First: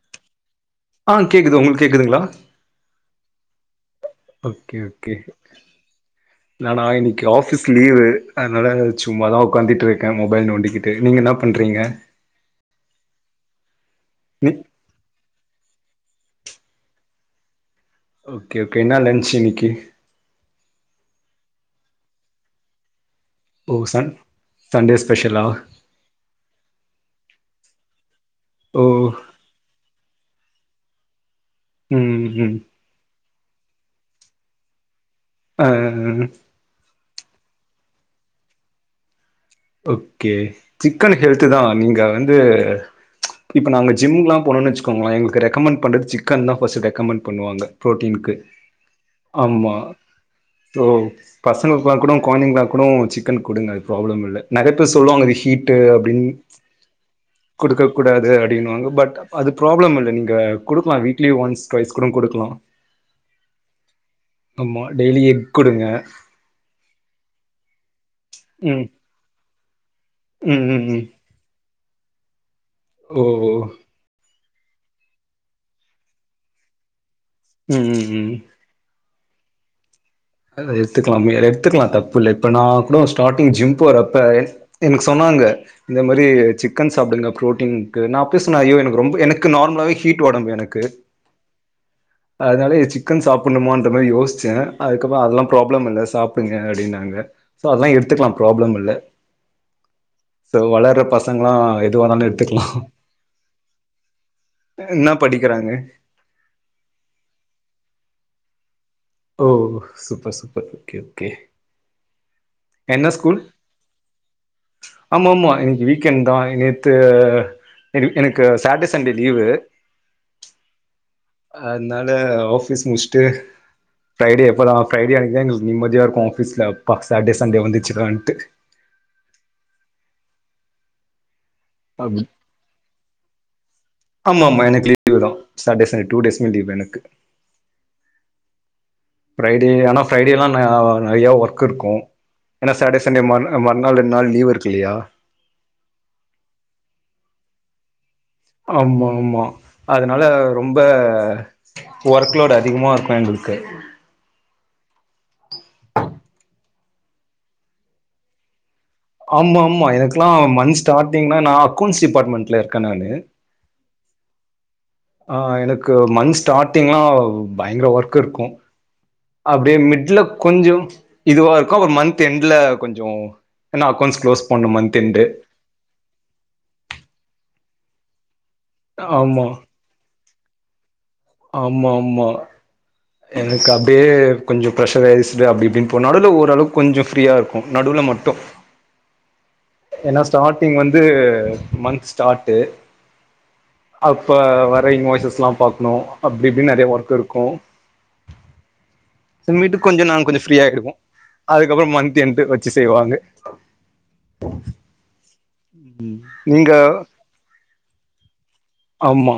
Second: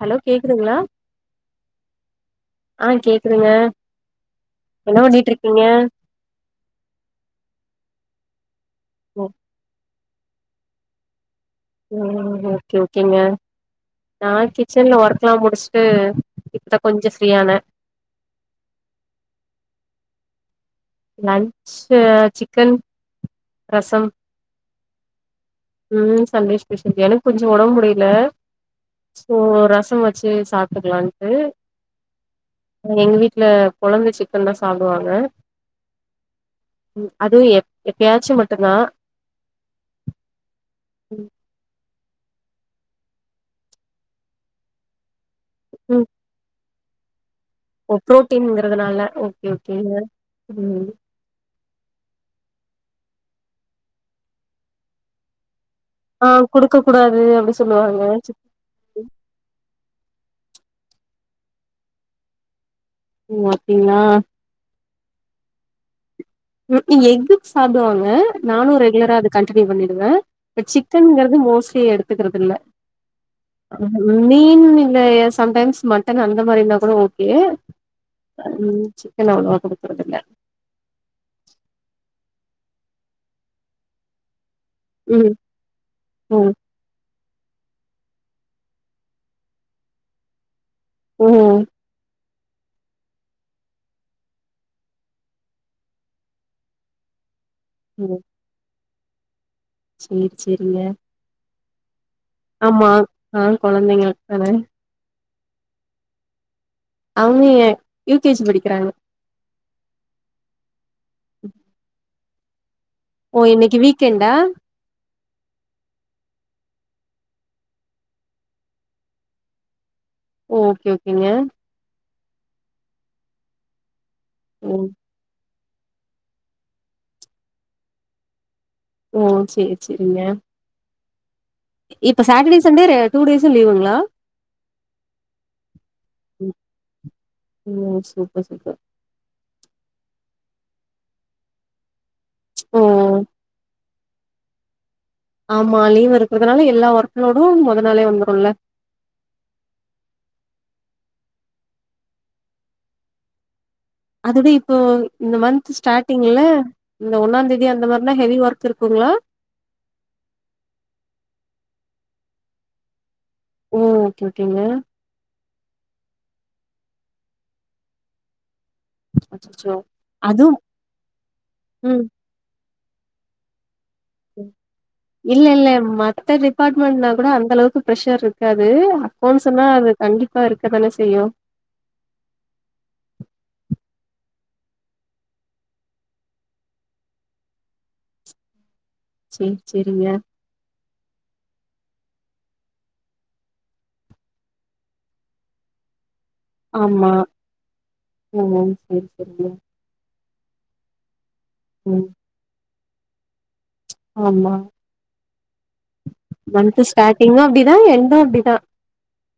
Hello கேக்குதுங்ளா ஆ கேக்குது உங்குளுக்கு கேக்குதுங்ளா ஆ கேக்குதுங்க ஓகே என்ன ஓகே பண்ணிட்ருக்கிங்க நானா இன்னிக்கு ஆஃபிஸ் லீவு அதனால ம் சும்மாதா ஒக் க்காந்திட்ருக்கே மொபைல் நோண்டிகிட்டு நீங்க என்ன பண்றீங்க ம் ஓகே ஓகேங்க நா நீ கிச்சன்ல ஒர்க்லா முடிச்சிட்டு இப்ப கொஞ்சோ ஃப்ரீ ஆன ஓகே ஓகே இன்னா லன்ச் இன்னைக்கி லன்ச்சு சிக்கன் ஓ ரசம் சன் சன்டே ஸ்பெஷலா ம் சண்டே ஸ்பெஷல் எனக்கு கொஞ்சோ ஒடம்பு முடில ஓ சோ ரசம் வச்சு சாப்ட்டுக்குலான்ட்டு ம் ம் எங்க வீட்ல கொழந்த சிக்கன் தா சாப்டுவாங்க ஆ ம் அது எப் எப்யாச்சு மட்டுந்தா ஓகே சிக்கன் ம் ஹெல்த்து தா நீங்க வந்து இப்ப நாங்க ஜிம்லா போன்னன் வச்சுக்கோங்ளே எங்க ரெக்கமெண்ட் ம், பண்றது சிக்கன் தா ஃபர்ஸ்டு ரெக்கமெண்ட் பண்ணுவாங்க ஓ ப்ரோட்டின் க்கு புரோட்டீன்ங்கிறதுனால ஓகே ஆமா‌ ஓகேங்க ப்ரோ ம் பசங்க க்லா கூட கொழந்தைங்ளா கூட சிக்கன் குடுங்க அது ப்ராப்ளம் இல்ல நெறைய பேர் சொல்வாங்க‌ அது ஹீட் டு அப்டின் ஆ குடுக்க கூடாது அப்டி குடுக்க சொல்லுவாங்க கூடாது அப்டின்னுவாங்க பட் அது ப்ராப்ளம் இல்ல நீங்க குடுக்லா வீக்லி ஒன்ஸ் ட்வைஸ் கூட குடுக்லா ஓ அப்டிங்ளா ஆமா டெய்லி எக் குடுங்க ம் கு எக்கு சாப்டுவாங்க நானு ம் ரெகுலரா அது கண்டினியூ பண்ணிடுவே ம் பட் ம் ம் சிக்கன் ங்குற து மோஸ்ட்லி எடுத்துக்றது இல்ல ஓ மீன் இல்ல சம்டைம்ஸ் மட்டன் அந்த மாரினா கூட ஓகே ம் ம் ம் ம் சிக்கன் அவ்ளவா குடுக்கறதில்ல அத எத்துக்கலா அத எத்துக்கலா தப்பு இல்ல இப்ப நா கூட ஸ்டார்டிங் ஜிம் போறப்ப எனக்கு ம் சொன்னாங்க இந்த மாரி‌‌ ம் சிக் கன் சாப்டுங்க ப்ரோட்டின்க்கு‌ நா அப்பவே சொன்னே ஐயோ எனக்கு ரொம்ப எனக்கு நார்மலாவே ஹீட் ஒடம்பு எனக் கு ம் அதனாலயே சிக்கன் சாப்பட்ணுமான்ற மாரி யோசிச்சே அதுக் கப்பா அதெல்லா ப்ராப்ளம் இல்ல சாப்டுங்க அப்டின்னாங்க சோ அதெல்லா ம் எடுத்துக்லா ப்ராப்ளம் இல்ல சேரி சோ சேரிங்க வளர்ற பசங்ளா எதுவேனாலு எடு ஆமா ஆ கொழந்தைங்களுக்கு தானே என்னா படிக்கிறாங்க அவுங்கே யூ கே ஜி படிக்கிறாங்க ஓ சூப்பர் சூப்பர் ஓகே ஓகே என்ன ஸ்கூல் ஓ இன்னைக்கு வீக்கெண்டா ஆமா ஆமா இன்னைக்கு வீக்கெண்ட் தா நேத்து எனக் எனக்கு சாட்டே சண்டே லீவு ஓகே ஓகேங்க அதனால ஆபிஸ் முடிசிட்டு ஃரைடே எப்ப ஓ தா ஃரைடே அன்னைக்குதா நிம்மதியா இருக்கு ஆபீஸ்ல அப்பா சாட்டே சண்டே வந்துச்சிடான்டு ஓ சேரி சேரிங்க இப்ப அப்டி சாட்டடே சண்டே ரெ டூ டேஸீ லீவுங்ளா ஆமாமா எனக்கு லீவு தா சாட்டே சண்டே டூ டேஸ்மே லீவ் எனக்கு ம் சூப்பர் சூப்பர் ஃபிரைடே ஆனா ஃபிரைடேல்லா நெறைய ஒர்க் இருக்கு ஏனா சாட்டே ஓ சண்டே மா அ மா மூண் நாள் ரெண் நாள் லீவுருக்கில்லையா ஆமா லீவ் இருக்கறதுனால எல்லா ஒர்க்ளோடு மொத நாளே வந்துருல்ல ஆம்மாமா அதனால ரொம்ப ஒர்க் லோட் அதிகமா இருக்கு எங்களுக்கு அதுவே இப்போ இந்த மந்த் ஸ்டார்டிங்ல இந்த ஒன்னாந்தேதி அந்த மாரிலா ஹெவி ஒர்க் இருக்குங்ளா ஆம்மாமா எனக்குலா மந்த் ஸ்டார்டிங்னா நா அக்கௌண்ட்ஸ் டிபார்ட்மெண்ட்டில்ல இருக்க நானு ஓ ஓகே ஓகேங்க ஆ எனக்கு மந்த் ஸ்டார்ட்டிங்லா பயங்கர ஒர்க் இருக்கு அச்சச்சோ! அப்டியே மிட்ல அதுவும் கொஞ்சம் இதுவா இருக்கு அப்பறோ ம். மந் த் என்ட்ல்ல கொஞ்சோ ஏனா இல்லல்ல மத்த டிபார்ட்மெண்ட்னா கூட அந்த அளவுக்கு ப்ரெஷர் இருக்காது ஆமா அக்கௌண்ட்ஸ்ன்னா அது கண்டிப்பா இருக்க தானே செய்யு ஆம்மாமா எனக்கு அப்டியே கொஞ்சோ ப்ரெஷரைஸ்டு அப்டி இப்டின் போனாலு இல்ல ஓரளவுக் கொஞ்சோ ஃப்ரீயா இருக் கு நடுவுல மட்டு சேர் செரிங்கா ஸ்டார்ட்டிங் வந்து மந்த் ஸ்டாட்டு அப்ப வர இன்வாயிஸ்லா பாக்ணு அப்டி இப்டின் நெறைய ஆமா. ஒர்க் இருக்கு ஓ! சரி, சரிங்க. சோ வீட்டு கொஞ்ச நாங் கொஞ்சோ ஃப்ரீயாய்டுவோ அதுக்கப்பறோ ம். மந்து என்டு வெச்சி செய்வாங்க ஆமா நீங்க மன்த்து ஸ்டாடிங்கு அப்டிதா என்டு அப்டிதா ஆமா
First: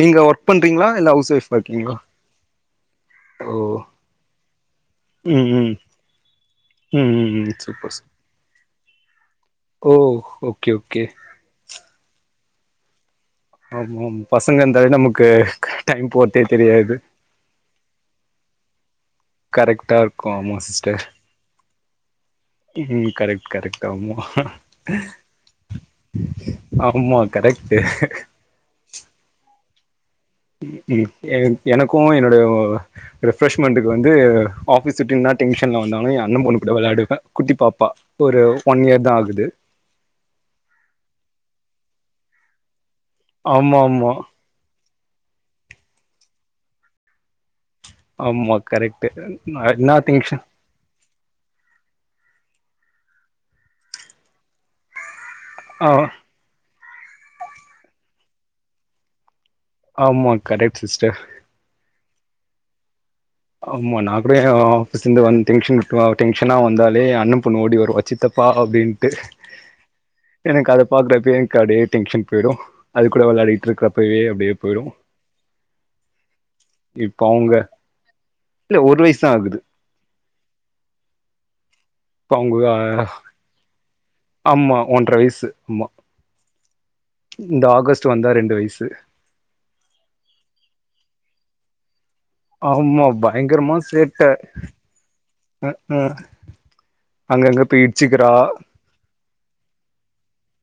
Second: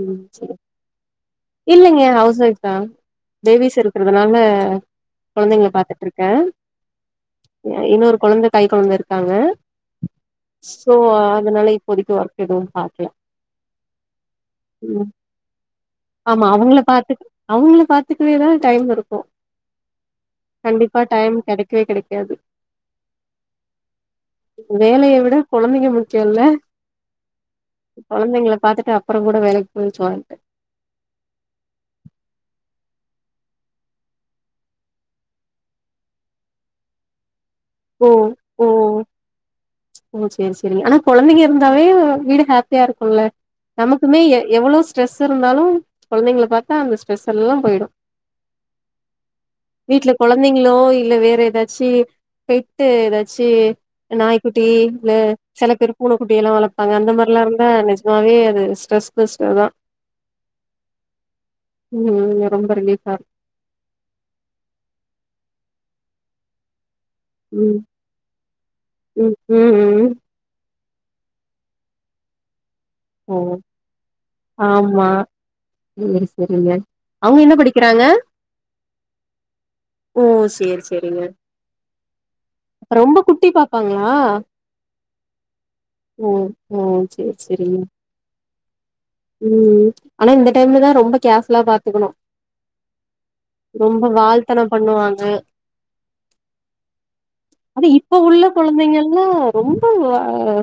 நீங்க ஒர்க் சரி. பண்றீங்ளா இல்ல ஹவுஸ் ஓய்ப் இல்லங்க ஹவுஸ் ஓய்ப்தா ஓ பேபிஸ் இருக்கிறதுனால ம் கொழந்தைங்கள ம் பாத்துட்ருக்கே ம் ம் ம் அ சூப்பர் சூப் இன்னொரு கொழந்த கை கொழந்த இருக்காங்க ஓ ஓகே சோ ஓகே அதனால இப்போதைக்கு ஒர்க் எதுவு பாக்கல ஆமாம் பசங்க இருந்தாலே ம் நமக்கு டைம் போறதே ஆமா அவுங்கள தெரியாது பாத்துக்கு அவுங்கள பாத்துக்கவே தா டைம் இருக்கு கரெக்டா இருக்கு ஆமா கண்டிப்பா சிஸ்டர் டைம் கெடைக்கவே கெடைக்காது ம் கரெக்ட் கரெக்ட் ஆமா வேலைய விட கொழந்தைங்க முக்கியல்ல ஆமா கரெக்ட்டு கொழந்தைங்கள பாத்துட்டு அப்புற கூட வேலைக் போய்க்லான்ட்டு ம் எ எனக்கு என்னோடைய ரெப்ரஷ்மெண்ட்டுக்கு வந்து ஆபீஸ் விட்டு இன்னா டென்சன்ல வந்தாலு எ அண்ண பொண்ணு கூட வெளையாடுவே குட்டி பாப் பா ஓ ஒரு ஓ ஒன் இயர் தா ஆகுது ஓ செரி செரி ஆனா கொழந்தைங்க இருந்தாவே வீடு ஹாப்பியா இருக்குல்ல ஆமா ஆமா நமக்குமே எவ்ளோ ஸ்ட்ரெஸ் இருந்தாலு கொழந்தைங்கள பாத்தா அந்த ஸ்ட்ரெஸ் எல்லா போய்டு ஆமா கரெக்ட்டு நா என்னா திங்ஷன் லோ இல்ல வேற ஏதாச்சி பெட்டு ஏதாச்சி நாய்க்குட்டி இல்ல செல ஆ பேர் பூனக்குட்டிய எல்லா வளப்பாங்க அந்த மார்லா இருந்தா நெஜமாவே அது ஸ்ட்ரெஸ் பஸ்டர் தா ஆமா கரெக்ட் சிஸ்டர் ம் ரொம்ப ரிலீப்பா அமா நா கூட ஆஃபீஸ்ந்து வந் டென்ஷன் டென்ஷனா வந்தாலே அண்ண பொண்ணு ஓடி ம் வருவா சித்தப்பா அப்டின்ட்டு ம் ம் ம் எனக்கு அத பாக்குறப்யே எனக்கு அடியே டென்ஷன் போய்டு ஓ ஆமா செரி செரிங்க இப்ப அவுங்க என்ன அவங்க படிக்க னாங்க இல்ல ஒரு வயசு தா ஆகுது ஓ செரி செரிங்க இப்ப அவங்க அப்ப ரொம்ப குட்டி பாப்பாங்ளா ஆமா ஒன்ற வயசு ஆமா ம் ம் இந்த ஆகஸ்ட் வந்தா ரெண்டு வயசு ம் ஆனா இந்த டைம்ல தா ரொம்ப கேர் ஃபுல்லா பாத்துக்கணு ஆமா பயங்கரமா ரொம்ப சேட்ட வால்தனம் பண்ணுவாங்க ம் க்ம் அது இப்ப உள்ள கொழந்தைங்கெல்லா ரொம்ப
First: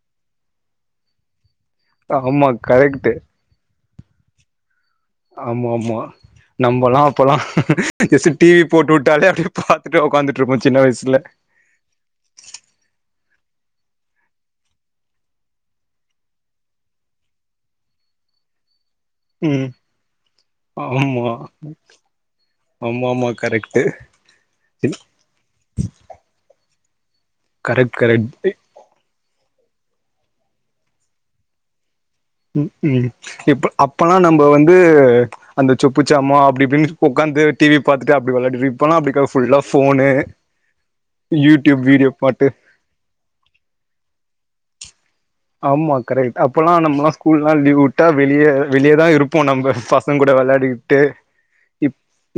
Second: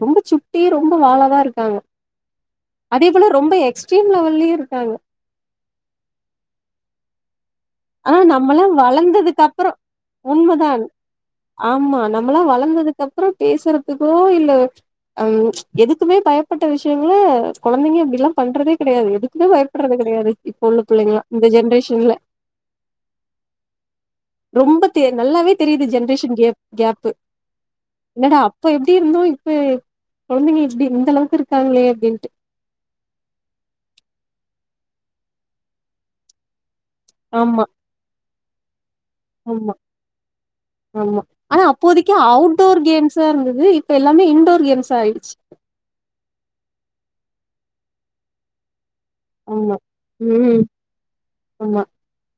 ரொம்ப சுட்டி ரொம்ப வாலதா இருக்காங்க ஆமா அதே கரெக்ட்டு போல ரொம்ப எக்ஸ்ட்ரீம் லெவல்யு இருக்காங்க ஆமாமா நம்மலா அப்பல்லா ஆனா டிவி நம்மல்லா போட்டு வுட்டாலே வளந்ததுக்கு அப்டியே அப்புறோ பாத்துட்டு உக்காந்துட்ருப்போ சின்ன உண்மதான் வயசுல ஆமா நம்மளா வளந்ததுக் அப்றோ பேசுறதுக்கோ இல்ல ம் எதுக்குமே பயப்பட்ட விஷயங்கள கொழந்தைங்க இப்டில்லா பண்றதே கெடையாது எதுக் குமே ம் பயப்பட்றது கெடையாது இப்ப உள்ள பிள்ளைங்களா இந்த ஜென்ரேஷன்ல ஆமாமா கரெக்டு ரொம்ப தெ நல்லாவே தெரியிது ஜென்ரேஷன் கே கேப்பு கரெக்ட் கரெக்ட் இப்போ எப்டி இருந்தோ இப்ப கொழந்தைங்க எப்டி இந்தளவுக்கு இருக்காங்ளே அப்டின்ட்டு ம் ம் இப் அப்பல்லா நம்ப வந்து அந்த சொப்புச்சாமா அப்டி இப்டி உக்காந்து ஆமா டி வி பாத்துட்டு அப்டி வெளயாடி இப்பெல்லா ஆமா ஆமா ஆனா யூடியூப் வீடியோ அப்போதிக்கு பாட்டு அவுட்டோர் கேம் சா இருந்தது இப்ப எல்லாமே இன்டோர் கேம்ஸா ஆயிடுச்சு ஆமா கரெக்ட் அப்பல்லா நம்மல்லா ஸ்கூல்லா லீவ் விட்டா வெளிய வெளியதா இரு ப்போ நம்ம ஆமா பசங்க கூட ம் வெளயாடிக்கிட்டு ஆமா இ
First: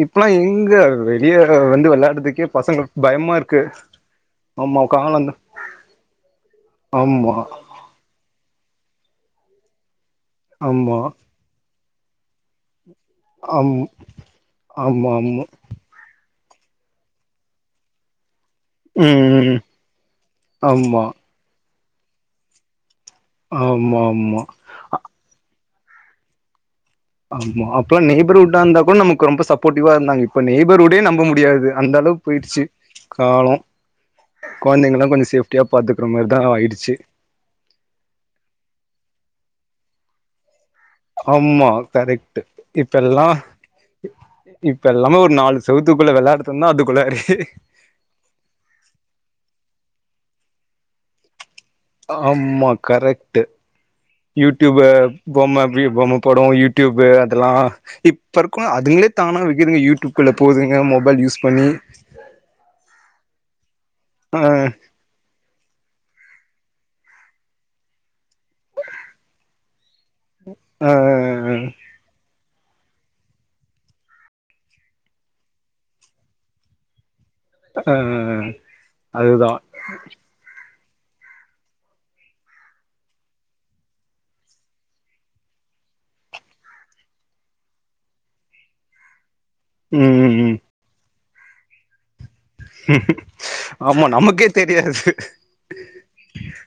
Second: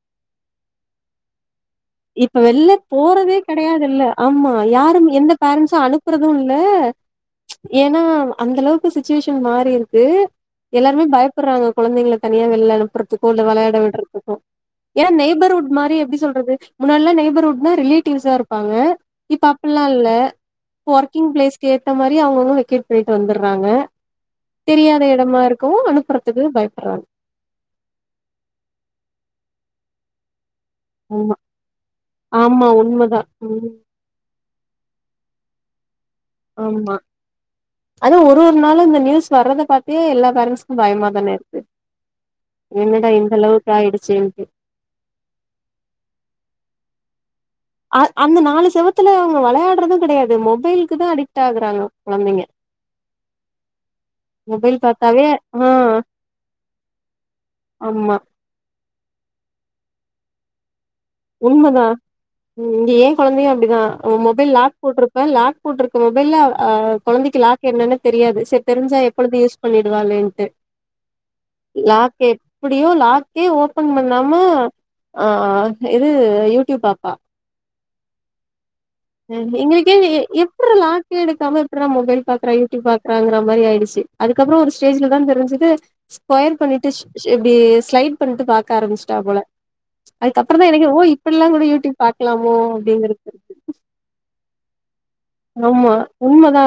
இப்பெல்லா எங்க வெளிய வந்து இப்ப வெளாடுறதுக்கே வெள்ல பசங்களுக்கு பயமா போறதே இருக்கு கெடையாது இல்ல ஆமா யாரும் எந்த பேரண்ஸ்ம் அனு ப்பறது இல்ல ஆமா ஏனா அந்த அளவுக்கு சிச்சுவேஷன் மாறி இருக்கு ஆமா எல்லாருமே பய படறாங்க கொழந்தைங்கள தனியா வெளில அனுப்பறதுக்கோ இல்ல ஆம் வெளையாட விடுறதுக்கோ ஆமா ஏனா ஆமா நெய்பர்ஹூட் மாரி எப்டி சொல்றது முன்னாடி எல்லா நெய்பர்ஹூட்னா ரிலேட்டிவ்ஸாரு ப்பாங்க இப்ப ம் ம் அப்பல்லா இல்ல ஆமா ஒர்க்கிங் பிளேஸ்க்கு ஏத்த மாரி அவுங்கவுங்க வெக்கேட் போய்ட்டு வந்துர்றாங்க ஆமா ஆமா தெரியாத எடமா இருக்கவு அனுப்பறதுக்கு பயப்பர்றாங்க ஆமா அப்பல்லா நெய்பர்ஹூடா இருந்தா கூட நமக்கு ரொம்ப சப்போர்டிவா இருந்தாங்க இப்ப நெய்பர்ஹூடே நம்ப ஆமா. முடியாது அந்த அளவுக்கு போயிடுச்சு ஆமா உண்மதா காலோ ம் கொழந்தைங்கல்லா கொஞ்சோ சேஃப்டியா பாத்துக்கற மாரி ஆமா அதா ஒரு ஒரு நாளு இந்த நியூஸ் வர்றத பாத்தே எல்லா பேரண்ட்ஸ்க்கு பயமா தானே இருக்கு ஆமா கரெக்ட் என்னடா இந்த அளவுக்கு ஆயிடுச்சேன்ட்டு இப்பெல்லாமே ஒரு நாலு செவுத்துக்குள்ள வெளாட சொன்னா அதுக்குள்ளடு அ அந்த நாலு செவுத்துல அவுங்க வெளயாடறது கெடையாது மொபைல்க்குதா அடிக்ட் ஆகுறாங்க கொழந்தைங்க ஆமா கரெக்ட்டு மொபைல் யூடியூபு பாத்தாவே பொம்ம ஆ பொம்ம படோ யூடியூபு அதெல்லா இ ஆமா ப்ருக்கோ அதுங்ளே தானா வெக்குதுங்க யூடியூப்ல போதுங்க மொபைல் யூ உண்மதா இங்க ஏன் கொழந்தைையு அப்டிதா ஆ மொபைல் லாக் போட்ரு இப்ப லாக் போட்ருக்க மொபைல்ல ஆ கொழந்தைக்கு லாக் என்னனே தெரியாது செரி தெரிஞ்சா எப்பொழுது யூஸ் பண்ணிடுவாளேன் அ லாக் எப்டியோ லாக்கே ஓப்பன் பண்ணாம ஆ இது யூடியூப் பாப்பா அ எங்களுக்கே எ எப்டுறா லாகே எடுக்காம எப்டுறா மொபைல் பாக்கறா யூடியூப் பாக்கறாங்கற மாரி ஆயிடுச்சு அதுக்கப்றோ ஒரு ஸ்டேஜ்லதா தெரிஞ்சுது ஸ்கொயர் பண்ணிட்டு ஷ் இப்டி ஸ்லைட் பண்ணிட்டு பாக்க ஆரம்பிச்சிட்டா போல ம் ம் அதுக்கப்றந்தா எனக்கே ஓ இப்ல்லா கூட யூடியூப் பாக்கலாமோ அப்டிங்கிருக்கு ஆமா நமக்கே தெரியாது ஆமா உண்மதா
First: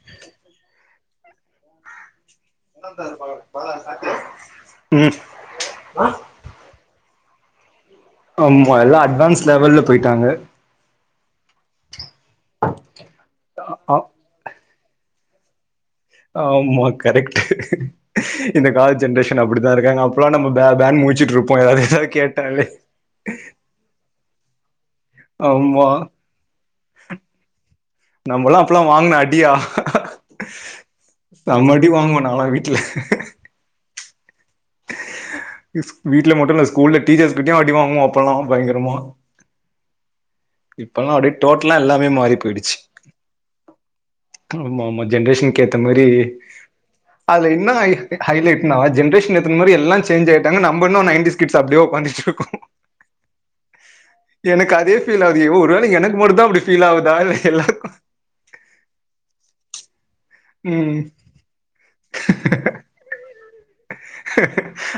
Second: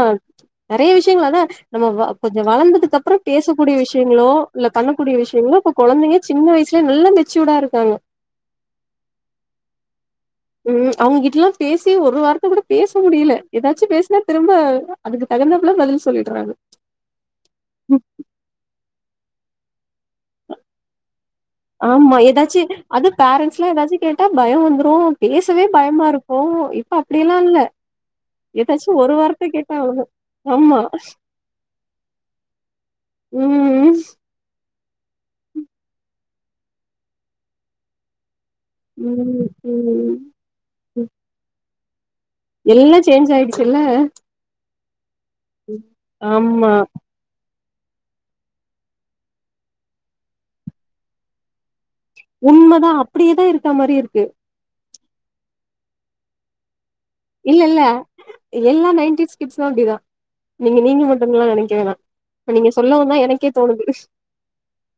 நெறைய விஷ்யங்கள் அதா நம்ம கொஞ்சோ வளந்ததுக்கு அப்றோ பேசக்கூடிய விஷாயங்ளோ இல்ல பண்ணக்கூடிய ம் விஷ்யங்ளோ இப்ப கொழந்தைங்க சின்ன வயசிலே நல்லா மெச்சூடா இருக்காங்க ஆமா எல்லா அட்வான்ஸ் லெவல்ல போயிட்டாங்க ம் அவுங்ககிட்டல்லா பேசியே ஒரு வார்த்த கூட பேச முடில எதாச்சும் ஆ பேஸ்னா திரும்ப அதுக்கு தகுந்தாப்புல பதில் சொல்லிடுறாங்க ஆமா கரெக்ட்டு இந்த கால ஜென்ரேஷன் அப்டிதா இருக்காங்க அப்பெல்லா நம்ம பே பேனு முழிச்சிட்டு இரு ப்போ யாரா ஆமா ஏதாச்சு கேட்டாவே அது பேரண்ட்ஸ்ல்லா எதாச்சு கேட்டா பயோ வந்துரு பேசவே ஆமா பயமா இருக்கு இப்ப அப்டியெல்லா இல்ல நம்மல்லா அப்பல்லா எதாச்சு ஒரு வாங்குன வார்த்த கேட்டா அவுங்க ஆமா செம்ம அடி வாங்குவ நாளா வீட்ல ம் வீட்ல மட்டு இல்ல ஸ்கூல்ல டீச்சர்ஸ் கிட்டயு அடி வாங்குவ இப்பலா பயங்கரமா ம் ம் இப்பல்லா அப்டே டோட்டலா எல்லாமே மாறி போயிடுச்சு எல்லா சேஞ்ச் ஆயிடுச்சுல்ல ஆமா ஆமா ஜென்ரேஷனுக்கு ஏத்த மாரி ஆமா அதுல என்ன ஹை ஹை லைட்னா ஜென்ரேஷன் ஏத்த மாரி எல்லா சேஞ்ச் ஆய்ட்டாங்க நம்ப இன்னு நைன்டீஸ் கிட்ஸ் அப்டே உண்மதா அப்டியேதா இருக்க மாரி இருக்கு எனக்கு அதே ஃபீல் ஆவுது யோ ஒரு வேள எனக்கு மட்டுந்தா அப்டி ஃபீல் ஆவுதா இல்ல எல்லாருக்கு எல்லா நைன்டிஸ் கிட்ஸு அப்டிதா நீங்க ம் நீங்க மட்டுன்லா நெனைக்க வேணா இப்ப நீங்க சொல்லவுந்தா எனக்கே தோணுது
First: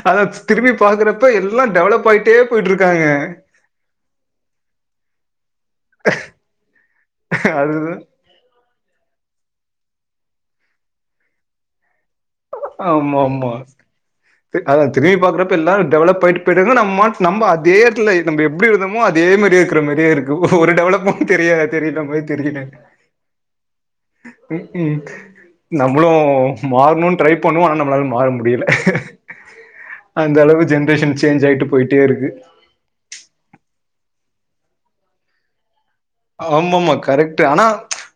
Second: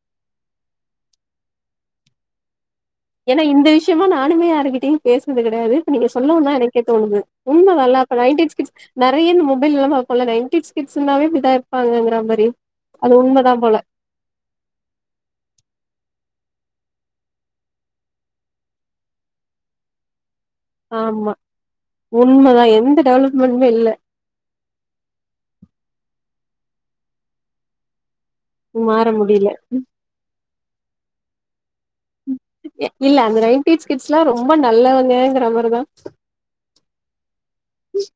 அத திரும்பி பாக்கறப்ப எல்லா டெவலப்பாயிட்டே போயிட்ருக்காங்க ஏன்னா இந்த விஷயமா நானுமே யாருகிட்டயு பேசுனது கெடையாது இப்ப நீங்க சொல்லவுந்தா எனக்கே தோணுது அதுதா உண்மதால்ல நைன்ட்டிஸ் கிட்ஸ் நறைய இந்த மொபைல் இல்லாம அப்போலா நைட்டிஸ் கிட்ஸ்னாவே இப்டிதா இருப்பாங்கங்ற மாரி அது ஆமா ஆமா உண்மதா போல அத திரும்பி பாக்குறப்ப எல்லாரு டெவலப் ஆயிட்டு போய்ரங்க நம்ம நம்ம அதே இடத்துல நம்ப எப்டி இருந்தமோ அதே மாரியே இருக்கறமாரியே இருக்கு ஒரு டெவளப்பு ஆமா தெரியா தெரி உண்மதா எந்த டெவலப்மெண்ட்டுமே இல்ல [unintelligible] ம்கும் நம்மளு மாறணுனு ட்ரை பண்ணுவோ ஆனா நம்மளால மாற முடில மாற முடில அந்த அளவு ஜென்ரேஷன் சேஞ்ச் ஆயிட்டு போயிட்டே இருக்கு இல்ல அந்த நைன்டிஸ் கிட்ஸ்ல்லா ரொம்ப நல்லவங்கங்கற மாரிதா ஆமா ஆமா கரெக்ட் ஆனா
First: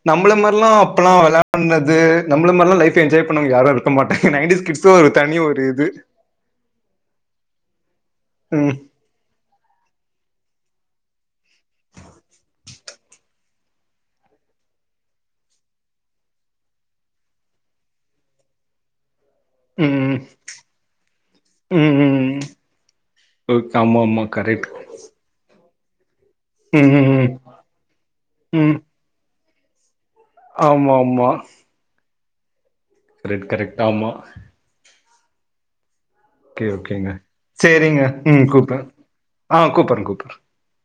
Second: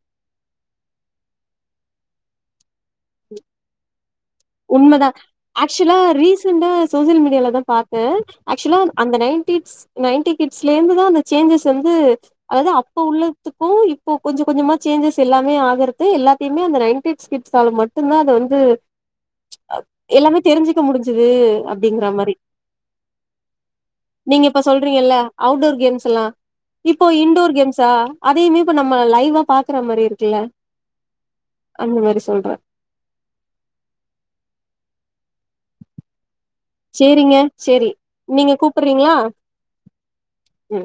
நம்மள மார்லா அப்பல்லா வெளாட்னது நம்மள மார்ல லைஃப் என்ஜாய் பண்ணவங்க யாரு இரு க்கமாட்டங்க நைன்டிஸ் கிட்ஸ் உண்மதா ஒரு தனி ஒரு இது ஆக்சுவலா ரீசன்தா சோசியல் மீடியால தா பாத்த ம் ஆக்சுவலா அந்த நைன்டிட்ஸ் நைன்டி கிட்ஸ்ல இருந்து தா அந்த சேஞ்சஸ் வந்து அதாது அப்ப உள்ளதுக்கு இப்போ கொஞ்ச கொஞ்சமா சேஞ்சஸ் எல்லாமே ஆகுறது எல்லாத்தையுமே அந்த நைன்ட்டி கிட்ஸால மட்டுதா அத வந்து ம் எல்லாமே தெரிஞ்சுக்க முடிஞ்சுது அப்டிங்கற மாரி ஓகே ஆமமா கரெட்டு ல்ல அவுட்டோர் கேம்ஸெல்லா ம் இப்போ ம் ம் இன்டோர் கேம்ஸ்ஸா அதையுமே ம் நம்ம இப்ப லைவா பாக்கற மாரியே இருக்கு ஆமா ஆமா அந்த மாரி சொல்ற ரெட் கரெக்ட் ஆமா ஓகே ஓகேங்க சேரிங்க சேரி சேரிங்க ம் நீங்க கூப்பற கூப்புறீங்களா ஆ கூப்பட்ற கூப்பட்ற ம்